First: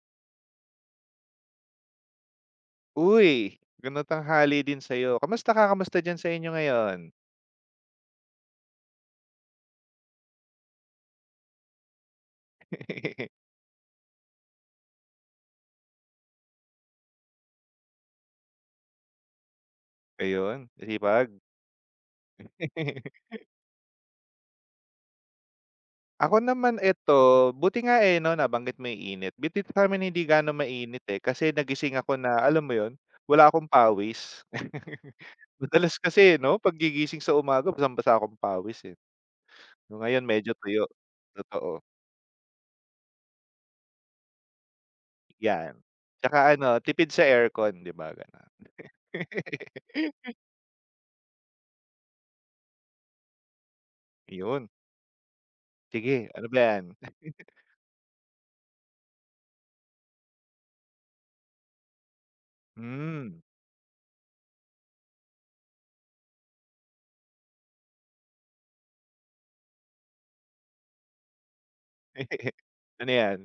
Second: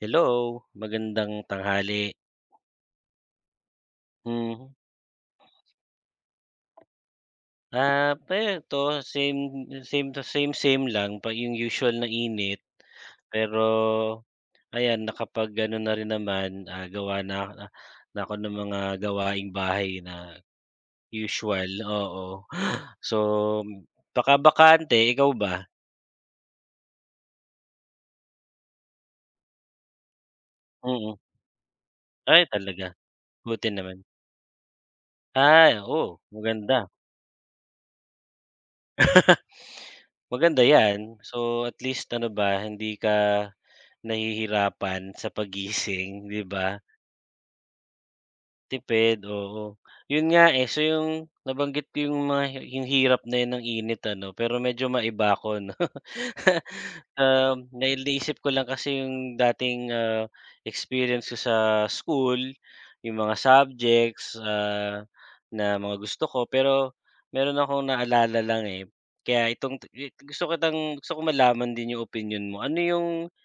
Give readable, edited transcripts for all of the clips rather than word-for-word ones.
Hello, magandang tanghali. Uy, magandang tanghali Hmm, din sa'yo. Kamusta ka? Kamusta diyan sa inyo ngayon? Eto, same same to same, same lang pa yung usual na init. Pero ayan, nakapag-ano na rin naman, gawa na na na ako ng mga gawaing bahay na Ayun, masipag. usual, oo. So, baka-bakante, ikaw ba? Ako naman eto, buti nga, eh, 'no, nabanggit mo 'yung init. Dito sa'min hindi gaano mainit, eh, Mm. kasi nagising ako na Ay alam mo talaga, yon wala akong buti naman. pawis. Ay, Madalas oo, kasi, 'no, 'pag maganda. sa umaga basang-basa akong pawis, eh. No, ngayon medyo Maganda tuyo, 'yan. So, at totoo, least ano ba, hindi ka nahihirapan sa 'yan. pagising, 'di Tsaka ba? ano, tipid sa aircon, 'di ba, gano'n. Tipid, oo. 'Yun nga, eh, so yung nabanggit ko, yung yung hirap na 'yun ng init ano, pero Yun, medyo maiba ko 'no. sige, ano ba 'yan? Dahil naisip ko lang kasi yung dating, experience ko sa school, yung mga Hmm. subjects, na mga gusto ko. Pero meron akong naalala lang, eh, kaya itong gusto kitang gusto ko malaman din yung opinion mo. Ano yung, Ano 'yan?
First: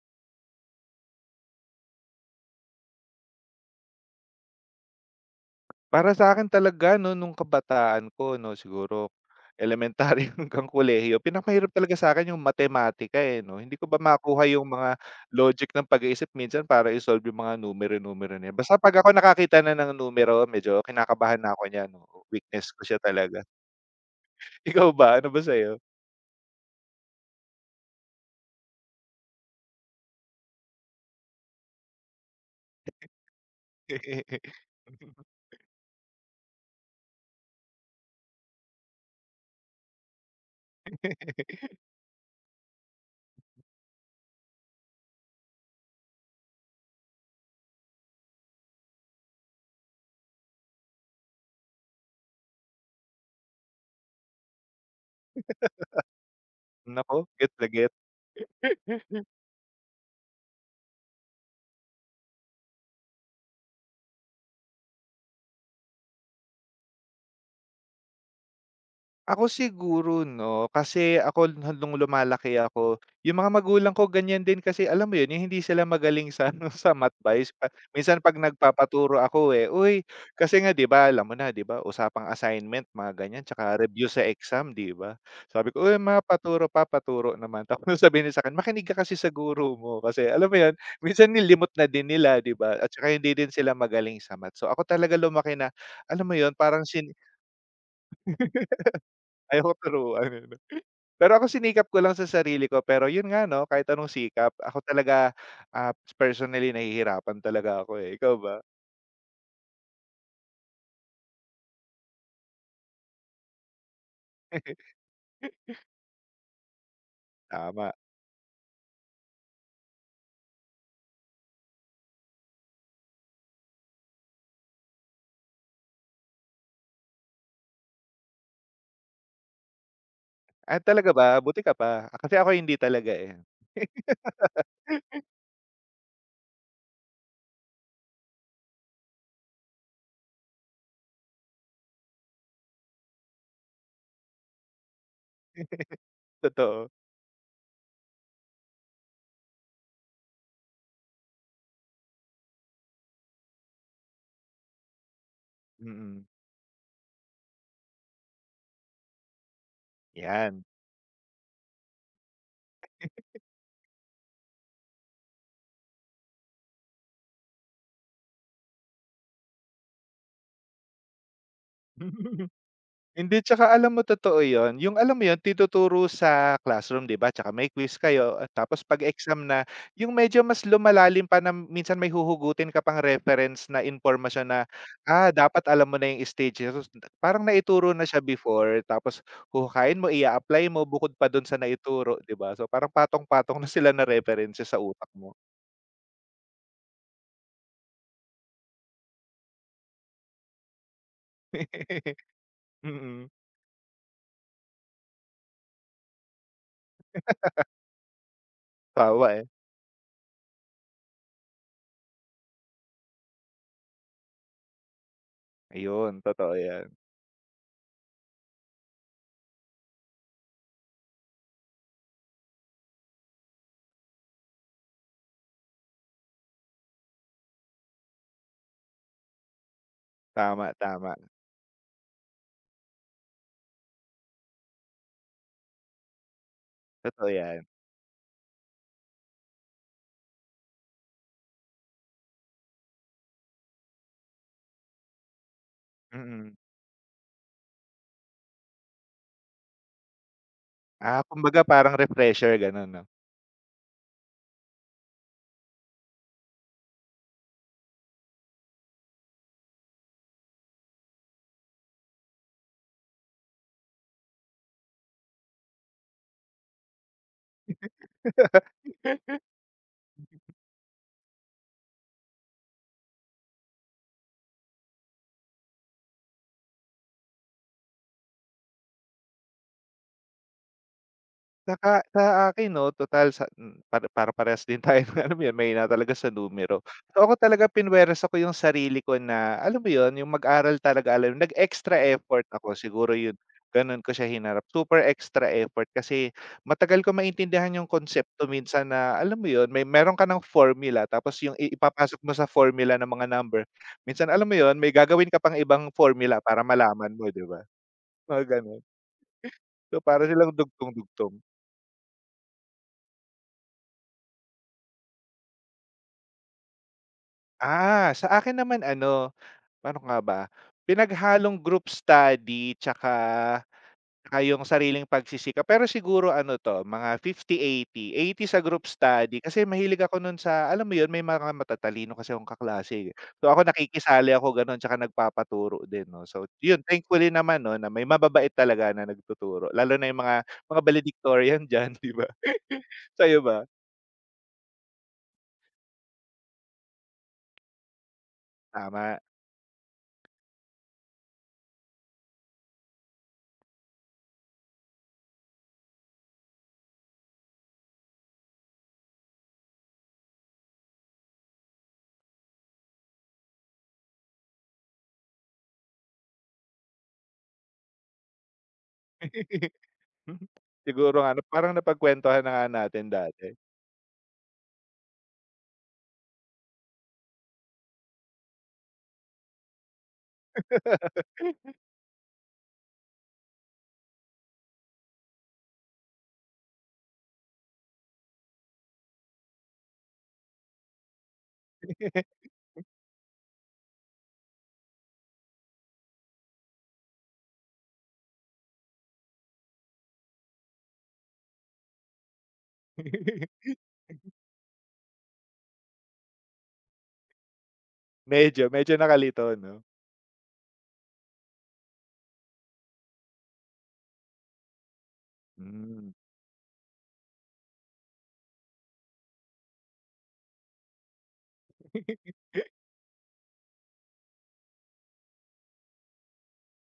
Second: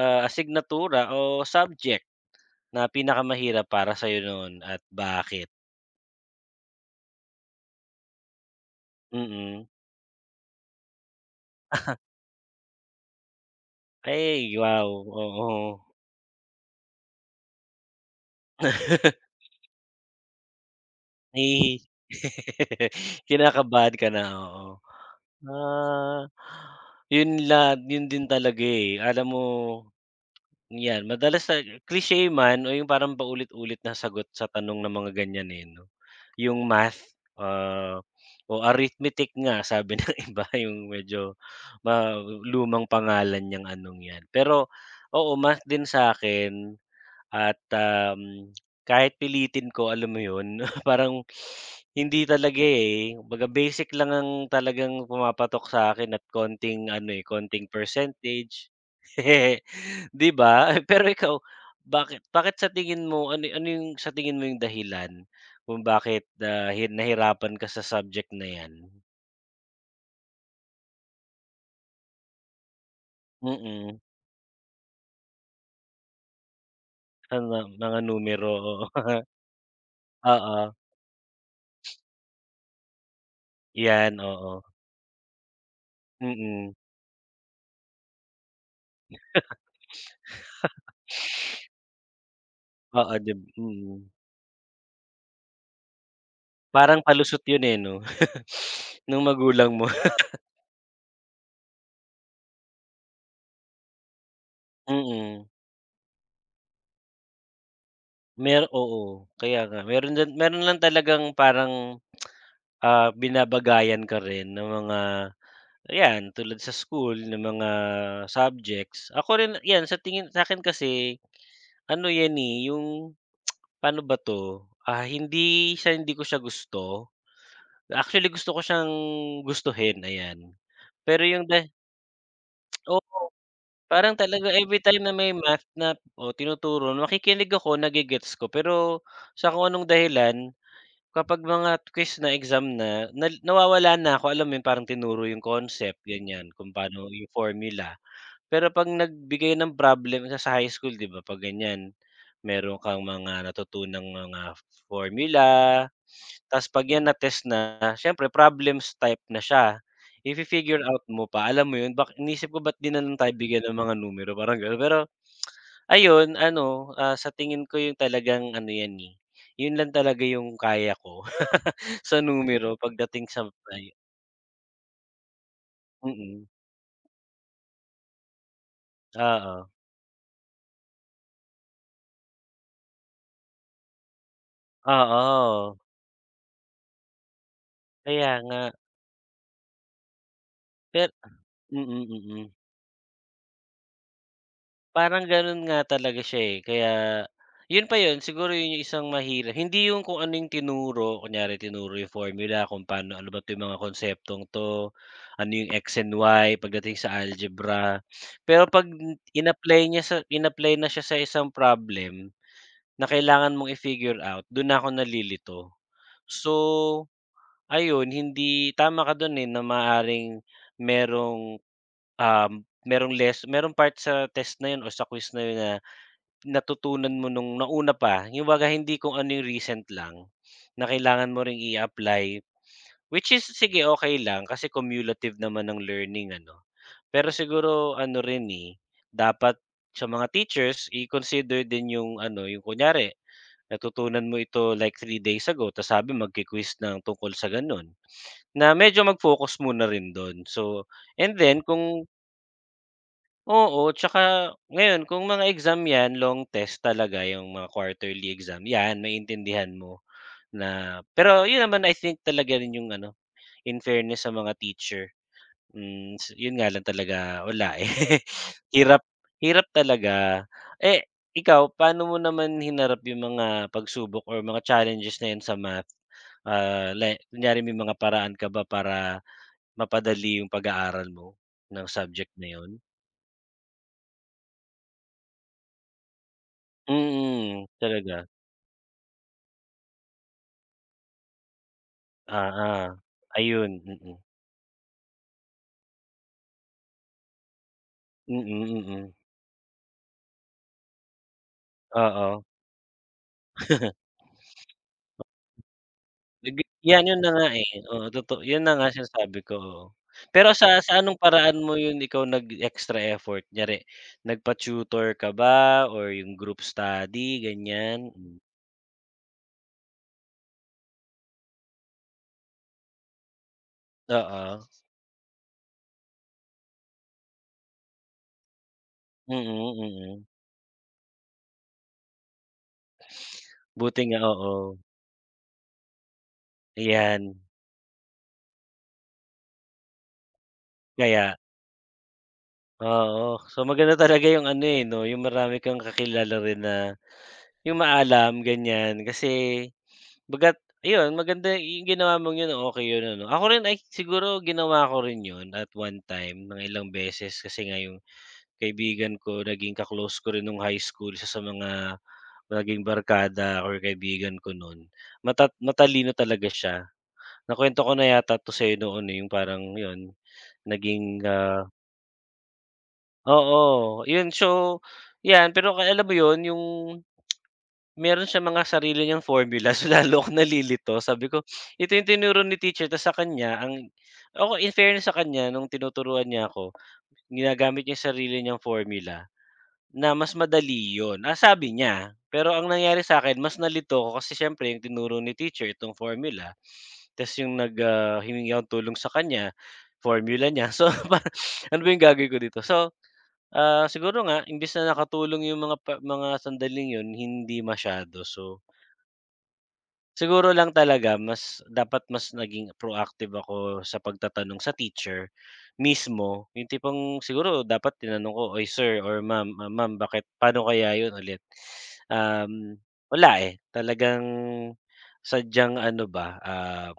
asignatura o subject na pinakamahirap para sa'yo noon at bakit? Para sa'kin talaga 'no, nung kabataan ko 'no, siguro Mm. elementarya hanggang kolehiyo, pinapahirap talaga sa'kin yung matematika, eh, 'no. Hindi ko ba makuha Ay, yung wow, mga logic oo. ng pag-iisip minsan para i-solve yung mga numero-numero na yan. Basta 'pag ako nakakita na ng numero, medyo kinakabahan na ako Ay, niyan, oo. Weakness ko siya talaga. kinakabahan ka na, oo. Ikaw ba, ano ba sa'yo? Ah, Yun yun din talaga, eh. Alam mo 'yan, madalas na cliche man o yung parang paulit-ulit na sagot sa tanong ng mga ganyan, eh, 'no. Yung math, ah, o arithmetic nga sabi ng iba yung medyo ma lumang pangalan niyang anong 'yan. Pero oo, math din sa akin at, kahit pilitin ko, alam mo 'yun, parang hindi talaga, eh. Baga basic lang ang talagang pumapatok sa akin at konting ano, Naku, eh, get konting na get. percentage. 'Di ba? Pero ikaw, bakit bakit sa tingin mo, ano ano yung sa tingin mo yung dahilan kung bakit, ah, nahirapan ka sa subject na 'yan? Ako siguro 'no, kasi ako nung lumalaki ako, yung mga magulang Mm, ko ganyan din kasi alam mo yun, yung hindi sila magaling sa ano, sa math ba sa is pa mga minsan 'pag numero, oo. nagpapaturo ako, eh, "Uy," kasi nga Oo, 'di ba alam mo na 'di ba, usapang assignment mga ganyan tsaka review 'yan, sa oo. exam 'di ba? Sabi ko, "Uy ma, paturo Mm, pa, naman." Tapos sabihin niya sa'kin, "Makinig ka kasi sa guru mo." Kasi alam mo yun, minsan nilimot na din nila 'di ba at saka oo, hindi din sila mm. magaling sa math. So, ako talaga lumaki na alam mo yun, parang Parang palusot yun, eh, 'no? Nung magulang ayoko mo. turuan. Pero ako sinikap ko lang sa sarili ko, pero yun nga 'no, kahit anong sikap ako talaga, Mm, ah, personally nahihirapan talaga ako, eh, ikaw ba? Oo, kaya nga. Meron din, meron lang talagang parang, binabagayan ka rin ng mga, ayan, tulad sa school ng mga Tama. subjects. Ako rin 'yan, sa tingin sa akin kasi ano 'yan, eh, yung paano ba 'to, ah, hindi sa hindi ko siya gusto. Actually gusto ko siyang gustuhin, ayan. Ah, talaga Pero ba? yung Buti da ka pa. Kasi ako hindi talaga, Oo. eh, Parang talaga everytime na may math na o tinuturo, makikinig ako, nage-gets ko, pero sa kung anong dahilan kapag mga quiz na, exam na, na nawawala na ako, alam mo yun, parang tinuro yung concept ganyan kung totoo. paano yung formula. Pero 'pag nagbigay ng problem ka sa high school, 'di ba, 'pag ganyan, meron kang mga natutunang mga formula, Mm, ta's 'pag 'yan na-test na, siyempre problems type na siya. If you 'yan. figure out mo pa, alam mo 'yun, bak inisip ko ba't 'di na lang tayo bigyan ng mga numero, parang gano'n. Pero ayun ano, sa tingin ko yung talagang ano 'yan, eh, 'yun lang talaga 'yung kaya ko sa numero pagdating Hindi, sa tsaka ay, alam mo totoo 'yun, yung alam mo 'yun tinuturo mm, mm. sa classroom 'di ba, tsaka may quiz kayo at tapos 'pag exam na, Oo, yung medyo mas lumalalim pa na minsan may huhugutin ka pang reference na impormasyon na, dapat oo, alam mo na yung stages, so, parang naituro na siya kaya nga. before tapos huhukayin mo, i apply mo Pe bukod pa dun sa Mm, naituro 'di mm. ba? So parang patong-patong na sila na references sa utak Parang mo. gano'n nga talaga siya, eh, kaya 'yun pa 'yun siguro 'yun yung isang mahirap, hindi yung kung ano yung tinuro, kunyari tinuro yung formula kung paano, Mm, ano ba 'to yung mga konseptong 'to, ano yung X and Y pagdating sa algebra. Pero 'pag kawawa eh. In-apply na siya sa isang problem na kailangan mong i-figure out, do'n ako nalilito. Ayun, So, totoo 'yan. ayun, hindi, tama ka do'n, eh, na maaaring merong merong merong part sa test na 'yun o sa quiz na 'yun na natutunan mo nung nauna pa, yung baga hindi kung ano yung recent lang Tama, na tama, kailangan mo ring i-apply, which is sige, okay lang kasi cumulative naman ng learning ano. totoo Pero 'yan. siguro ano rin, eh, dapat sa mga teachers i-consider din yung ano, yung kunyari natutunan mo ito like 3 days ago, ta's sabi Mm. magki-quiz ng tungkol sa gano'n, na medyo mag-focus muna rin do'n. So, Ah, and then kumbaga parang kung refresher gano'n 'no? oo, tsaka ngayon kung mga exam 'yan, long test talaga yung mga quarterly exam, 'yan maintindihan mo na. Pero 'yun naman I think talaga rin yung ano, in fairness sa mga teacher, hmm, 'yun nga lang talaga, wala, eh. Hirap, hirap talaga. Eh, ikaw paano mo naman hinarap yung mga pagsubok or mga challenges na 'yan sa math? Ah, kunyari may mga paraan ka ba para mapadali yung pag-aaral mo ng Saka subject sa na akin 'yun? 'no, total sa para para parehas din tayo ng alam mo 'yun, mahina talaga sa numero. So ako talaga Mm, talaga. pinuwersa ko 'yung sarili ko na alam mo 'yun, 'yung mag-aral talaga alam nag-extra effort ako Oo, siguro 'yun, ayun, gano'n ko mm. siya hinarap. Super extra effort kasi matagal ko maintindihan 'yung konsepto Mm, minsan mm. na alam mo 'yun, meron ka ng formula tapos 'yung ipapasok mo Oo. sa formula ng mga number, minsan alam mo 'yun, may gagawin ka pang ibang formula Nag para Yan malaman yun mo na 'di nga, ba? eh, oo, totoo Mga yun na gano'n. nga sinasabi ko, oo. So, para Pero silang sa anong dugtong-dugtong. paraan mo yun, ikaw nag-extra effort? Kunyari nagpa-tutor ka ba or yung group study ganyan? Ah, sa Hmm, akin naman ano, paano nga ba, pinaghalong group study tsaka tsaka oo. yung sariling pagsisikap. Pero siguro ano 'to, mga 50 80 80 sa group Mm, study kasi mm, mahilig ako mm. nun sa alam mo yun, may mga matatalino kasi akong kaklase, eh. So, ako Buti nga, nakikisali ako oo, gano'n tsaka nagpapaturo din 'no. So, yun ayan. thankfully naman 'no, na may mababait talaga na nagtuturo lalo na yung mga Kaya valedictorian diyan, 'di ba? oo. Sa'yo So, ba? maganda talaga yung ano, eh, 'no, yung marami kang kakilala rin na yung maalam ganyan Tama. kasi baga't ayun, maganda yung ginawa mong yun, okay yun ano. Ako rin ay siguro ginawa ko rin yun at one time, ng ilang beses kasi nga yung kaibigan ko, naging ka ko rin nung high school, isa sa mga naging barkada or kaibigan ko nun. Matalino talaga siya. Nakwento ko na yata 'to sa'yo noon, eh, yung parang yun Mhm. Siguro naging, nga 'no, ah, parang napagkuwentuhan na nga natin dati. oo, yun, so yan, pero kaya alam mo yun, yung meron siyang mga sarili niyang formula, so lalo akong nalilito, sabi ko, "Ito yung tinuro ni teacher, tas sa kanya ang," ako in fairness sa kanya nung tinuturuan niya ako, ginagamit niya yung sarili niyang formula na mas madali yun, ah, sabi niya. Pero ang nangyari sa akin, mas nalito ako kasi siyempre yung tinuro ni teacher itong formula, tas yung nag, humingi ako tulong sa kanya, formula niya. So parang ano ba yung gagawin ko dito? So, ah, siguro nga imbes na nakatulong yung mga mga sandaling yun, hindi masyado. So Medyo nakalito 'no? siguro lang talaga mas dapat mas naging proactive ako sa pagtatanong sa teacher Hmm. mismo, yung tipong siguro dapat tinanong ko, "Oy sir or ma'am, ah, ma'am bakit paano kaya yun ulit?" Um, Wala, eh, talagang sadyang ano ba,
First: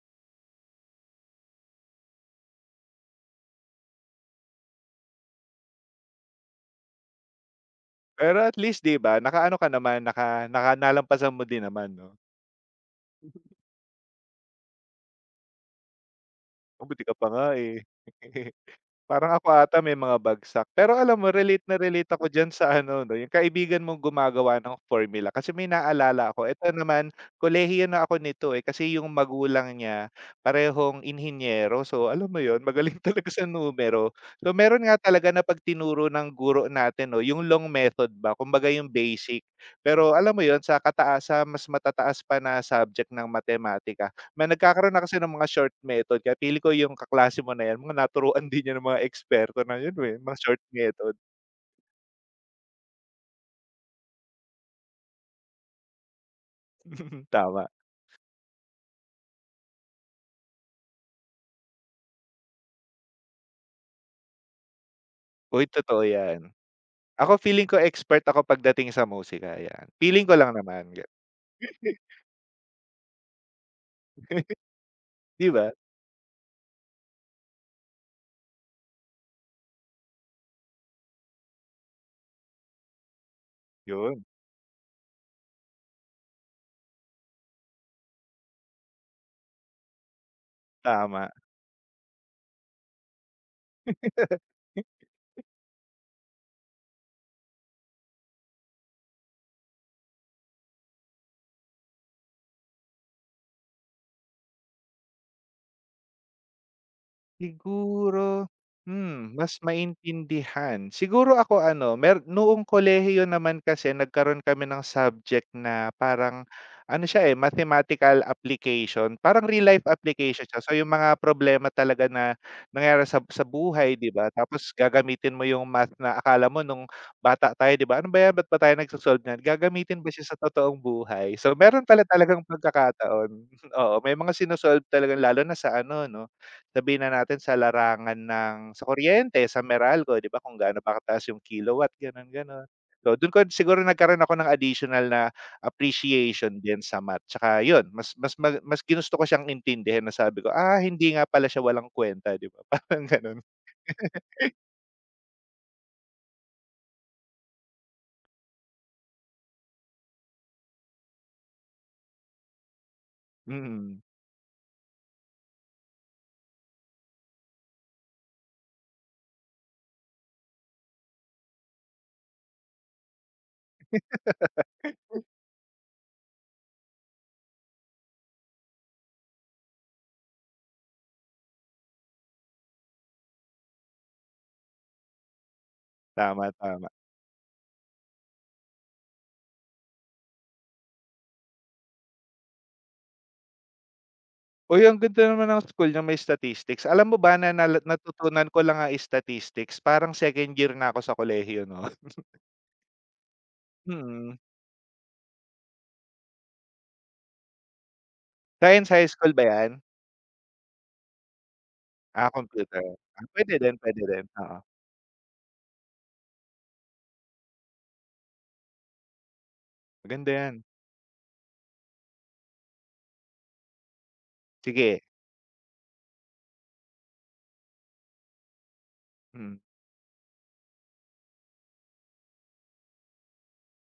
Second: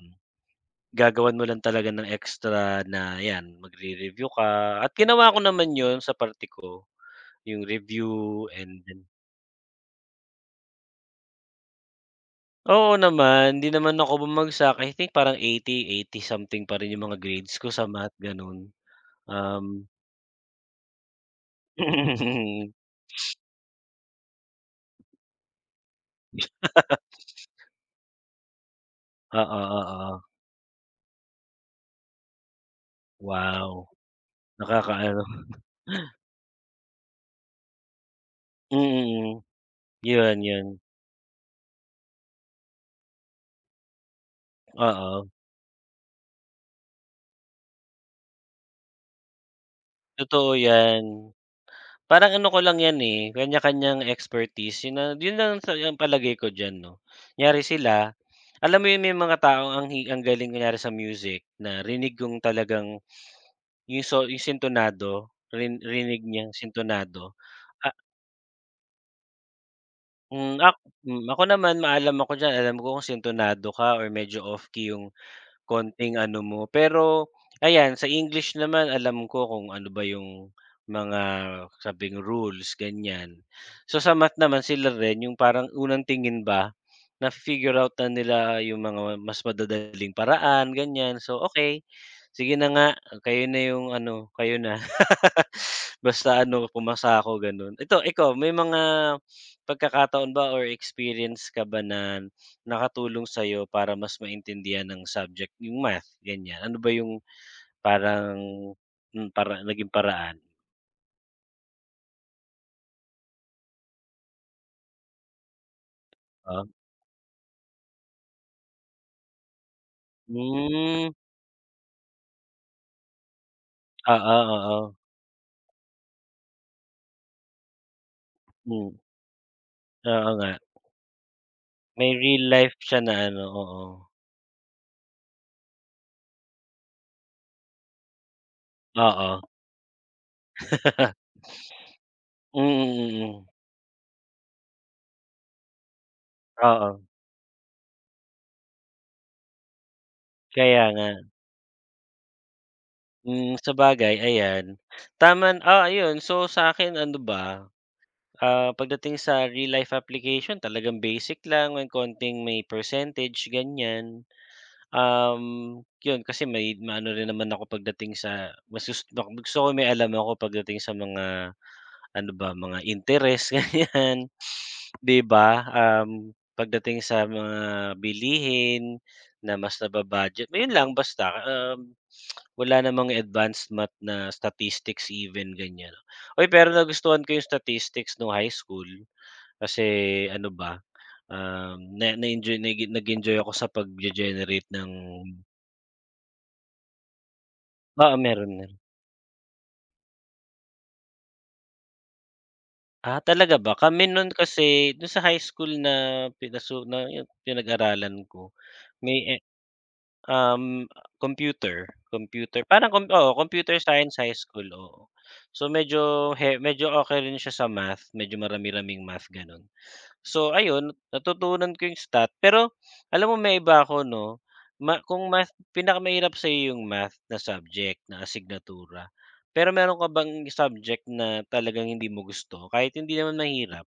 gagawan mo lang talaga ng extra na 'yan, magre-review ka, at ginawa ko naman yun sa parte ko, yung review Pero at and least 'di ba, nakaano ka naman, naka naka nalampasan mo din naman 'no? oo naman, hindi naman ako bumagsak. I think parang 80, 80 something pa rin Mabuti yung ka mga pa nga, grades ko eh. sa math, gano'n. Parang ako Um, ata may mga bagsak. Pero alam mo relate na relate ako diyan sa ano 'no, yung kaibigan mong gumagawa ng formula. Kasi may naalala ako, eto naman kolehiyo na ako nito, eh, kasi yung Oo, magulang oo, niya oo. parehong inhinyero. So alam mo yon. Magaling talaga sa Wow, numero. So meron nga nakakaano. talaga na 'pag tinuro ng guro natin 'no, yung long method ba, kumbaga yung Mm, basic. Pero alam yun, mo yon sa yun. kataas sa mas matataas pa na subject ng matematika na nagkakaroon na kasi Oo, ng mga short method kaya feeling ko yung kaklase mo na yan mga naturuan din yan ng mga eksperto na yun, eh, mga totoo short yan. method. Parang ano ko lang yan, eh, kanya-kanyang expertise. Yun na yun lang sa ang palagay ko diyan 'no. Kunyari Tama. sila, alam mo yun, may mga taong ang ang galing kunyari sa music na rinig kong talagang yung so yung sintonado, Uy, totoo rinig niya yan. sintonado. Ako feeling ko Ah, expert ako pagdating sa musika, yan. Feeling ko lang hmm, naman hmm, ako naman maalam ako diyan, alam ko kung sintonado ka or medyo off key yung 'di ba? konting ano mo. Pero ayan, sa English naman alam ko kung ano ba yung mga sabing rules, ganyan. So, sa Yun, math naman sila rin yung parang unang tingin ba, na figure out na nila yung mga mas madadaling paraan, ganyan. tama. So, okay, sige na nga, kayo na yung ano, kayo na. Basta ano, pumasa ako gano'n. Ito, ikaw may mga pagkakataon ba or experience ka ba na nakatulong sa'yo para mas maintindihan ng subject, yung math, ganyan? Ano ba yung parang, Siguro, hmm, mas para naging paraan? maintindihan. Siguro ako ano, noong kolehiyo naman kasi nagkaroon kami ng subject na parang Oh, ano siya, eh, mathematical application. Parang real life application siya. So yung hmm, mga problema talaga na nangyari sa buhay, 'di ba? oo, Tapos oo. gagamitin mo yung math na akala mo nung bata tayo, 'di ba? Ano ba 'yan, ba't ba tayo nagso Hmm, niyan? Gagamitin ba oo siya sa nga. totoong buhay? So meron pala May talagang real life siya na pagkakataon ano, oo. oo, may mga sino talaga lalo na sa ano 'no, sabihin na natin sa larangan ng sa Oo. kuryente, sa Meralco, 'di ba kung gaano ba kataas yung kilowatt, gano'n, Mm, gano'n. So mm, do'n ko mm. siguro nagkaroon ako ng additional na appreciation din sa Oo, math, tsaka 'yun mas mas ma mas ginusto ko siyang intindihin na sabi ko, "Ah, kaya nga. hindi nga pala siya walang kwenta 'di ba parang gano'n." Hmm, sabagay ayan. Ah, ayun. So sa akin ano ba, ah, pagdating sa real life application talagang basic lang, may konting may percentage Mm. ganyan. Um, 'Yun kasi may ano rin naman ako pagdating sa mas gusto ko, may alam ako pagdating sa mga ano ba, mga interest ganyan, 'di ba? Pagdating sa mga bilihin na mas naba-budget, ayun lang basta, wala namang advanced math na statistics even ganyan. Uy, Tama, pero tama. nagustuhan ko yung statistics no high school. Kasi ano ba, na na-enjoy nagi nag-enjoy ako sa pagge-generate Uy, ng ang ganda naman ng school niyo may statistics. Alam mo ba na oo, meron, natutunan ko lang meron. ang statistics parang second year na ako sa kolehiyo 'no. Ah, talaga ba? Kami nun Mm. kasi dun sa high school na pinasu na yung pinag-aralan ko Science high may, school eh, ba 'yan? um, Ah, computer computer. parang Ah, oo, computer puwede science din, high oo. school, oo. So medyo medyo okay rin siya sa math, medyo marami-raming math, ganun. Maganda So 'yan, ayun, natutunan ko yung stat, pero alam mo may iba ako 'no, sige. Kung math pinakamahirap sa iyo yung math na subject, na asignatura, Mm. pero meron ka bang subject na talagang hindi mo gusto kahit hindi naman mahirap?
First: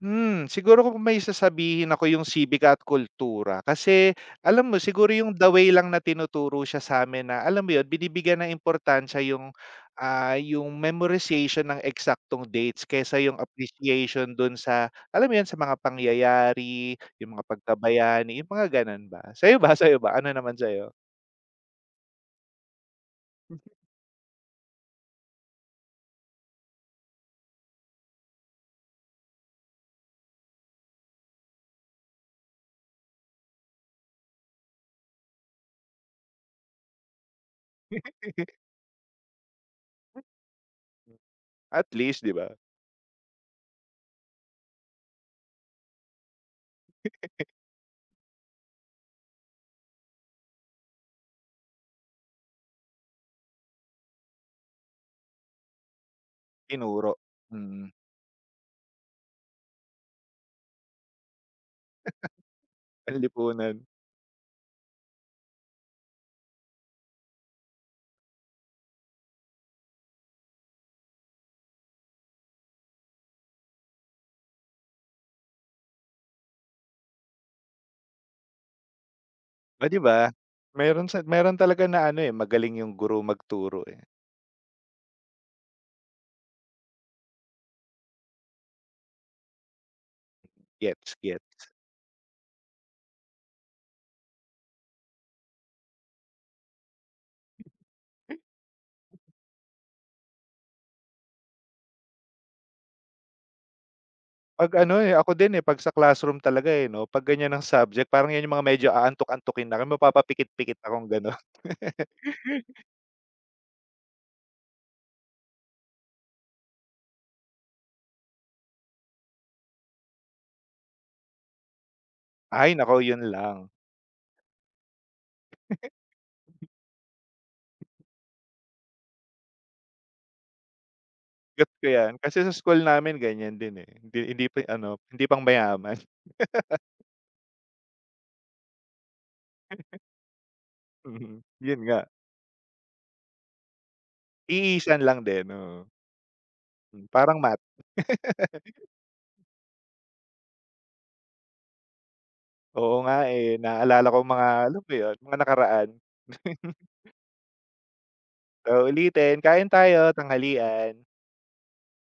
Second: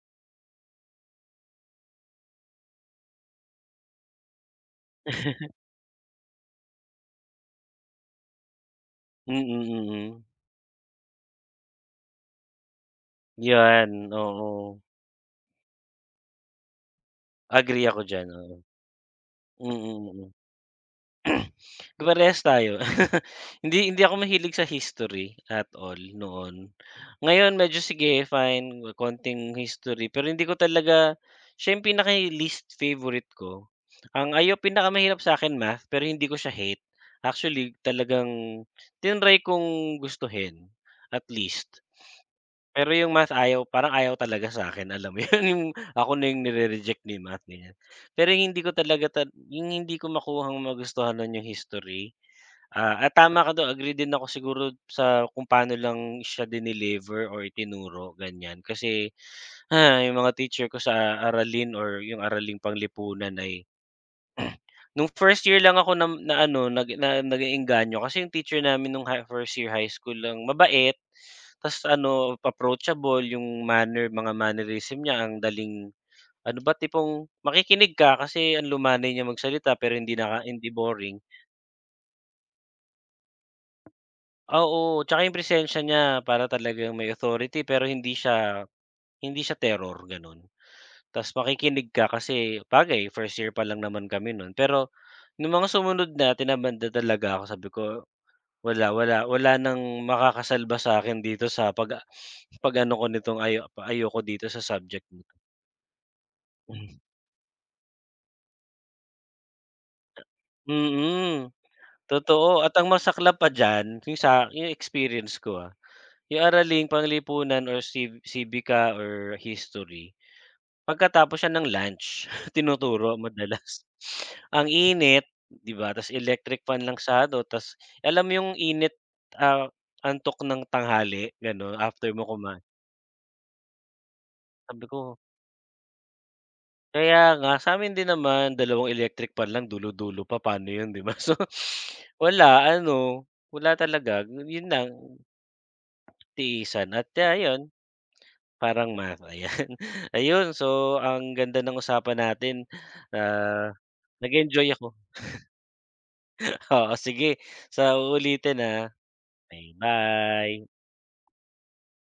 Siguro kung may sasabihin ako yung sibika at kultura kasi alam mo siguro yung the way lang na tinuturo siya sa'min na alam mo 'yun, binibigyan ng importansya Mm, yung, mm, mm, mm. ah, yung memorization ng eksaktong dates kaysa yung 'Yan, appreciation dun oo. sa alam mo 'yun, sa mga pangyayari, yung mga Agree ako diyan, pagkabayani, yung oo. mga gano'n ba. Sa'yo ba, Mm, sa'yo mm, ba? Ano mm. naman sa'yo? Parehas tayo. Hindi Hindi ako mahilig sa history at all noon. Ngayon medyo sige fine, konting history, pero hindi ko talaga siya, yung pinaka least favorite ko. Ang ayo pinakamahirap sa akin math, pero hindi ko siya hate. Actually talagang tinray kong gustuhin at least. At least 'di ba, Pero yung math ayaw, parang ayaw talaga sa akin, alam mo yun, yung ako na yung nire-reject ni math ganyan. Pero yung hindi ko talaga yung hindi ko makuhang magustuhan nun yung history, ah, at tama ka dun, agree din ako siguro sa kung paano lang siya tinuro. dineliver or Mm, itinuro ganyan. Kasi, ah, yung mga teacher ko sa aralin or yung araling panglipunan ay ang hmm. Nung first year lang ako nag-eengganyo kasi yung teacher namin nung first year high school lang, mabait, ta's ano, approachable yung manner, mga mannerism niya, ang daling ano ba, tipong makikinig ka kasi ang lumanay niya magsalita oh, pero 'di ba? Hindi Meron boring. sa meron talaga na ano, eh, magaling yung guro magturo, eh, Ah, oo, tsaka yung presensiya niya para talagang may authority, pero hindi siya terror, gano'n. gets, Ta's gets. makikinig ka kasi bagay first year pa lang naman kami nun. Pero nung mga sumunod na, tinamad talaga ako, sabi ko wala, wala. Wala ng makakasalba sa'kin dito sa pag-ano ko nitong ayoko dito sa 'Pag ano, subject eh, na ako 'to. din, eh, 'pag sa classroom talaga, eh, 'no, 'pag ganyan ang subject parang yan yung mga medyo aantok-antukin na kami, mapapapikit-pikit akong gano'n. Mm, totoo. At ang masaklap pa diyan, yung yung experience ko, ah, yung araling panglipunan or civica or history, pagkatapos siya ng lunch Ay naku, tinuturo yun lang, madalas. Ang init, 'di ba, tas electric fan lang sado, tas alam mo yung init, ah, antok ng tanghali get gano'n ko after yan. mo Kasi sa kumain, school namin ganyan din, eh, hindi hindi pa sabi ano, ko hindi pang mayaman, kaya nga, sa'min din naman dalawang electric pan lang, dulo-dulo pa, paano 'yun 'di ba? So, mm. Yun nga, wala ano, wala talaga, 'yun lang, iisan lang din, oo. tiisan at Parang math, ayun, parang math, ayan. Ayun, so ang ganda ng usapan natin, oo nga, eh, ah, naalala ko mga nag-enjoy alam mo ako. yun, mga nakaraan. Oo, sige, sa uulitin, na So, ulitin, kain okey, tayo, bye. tanghalian.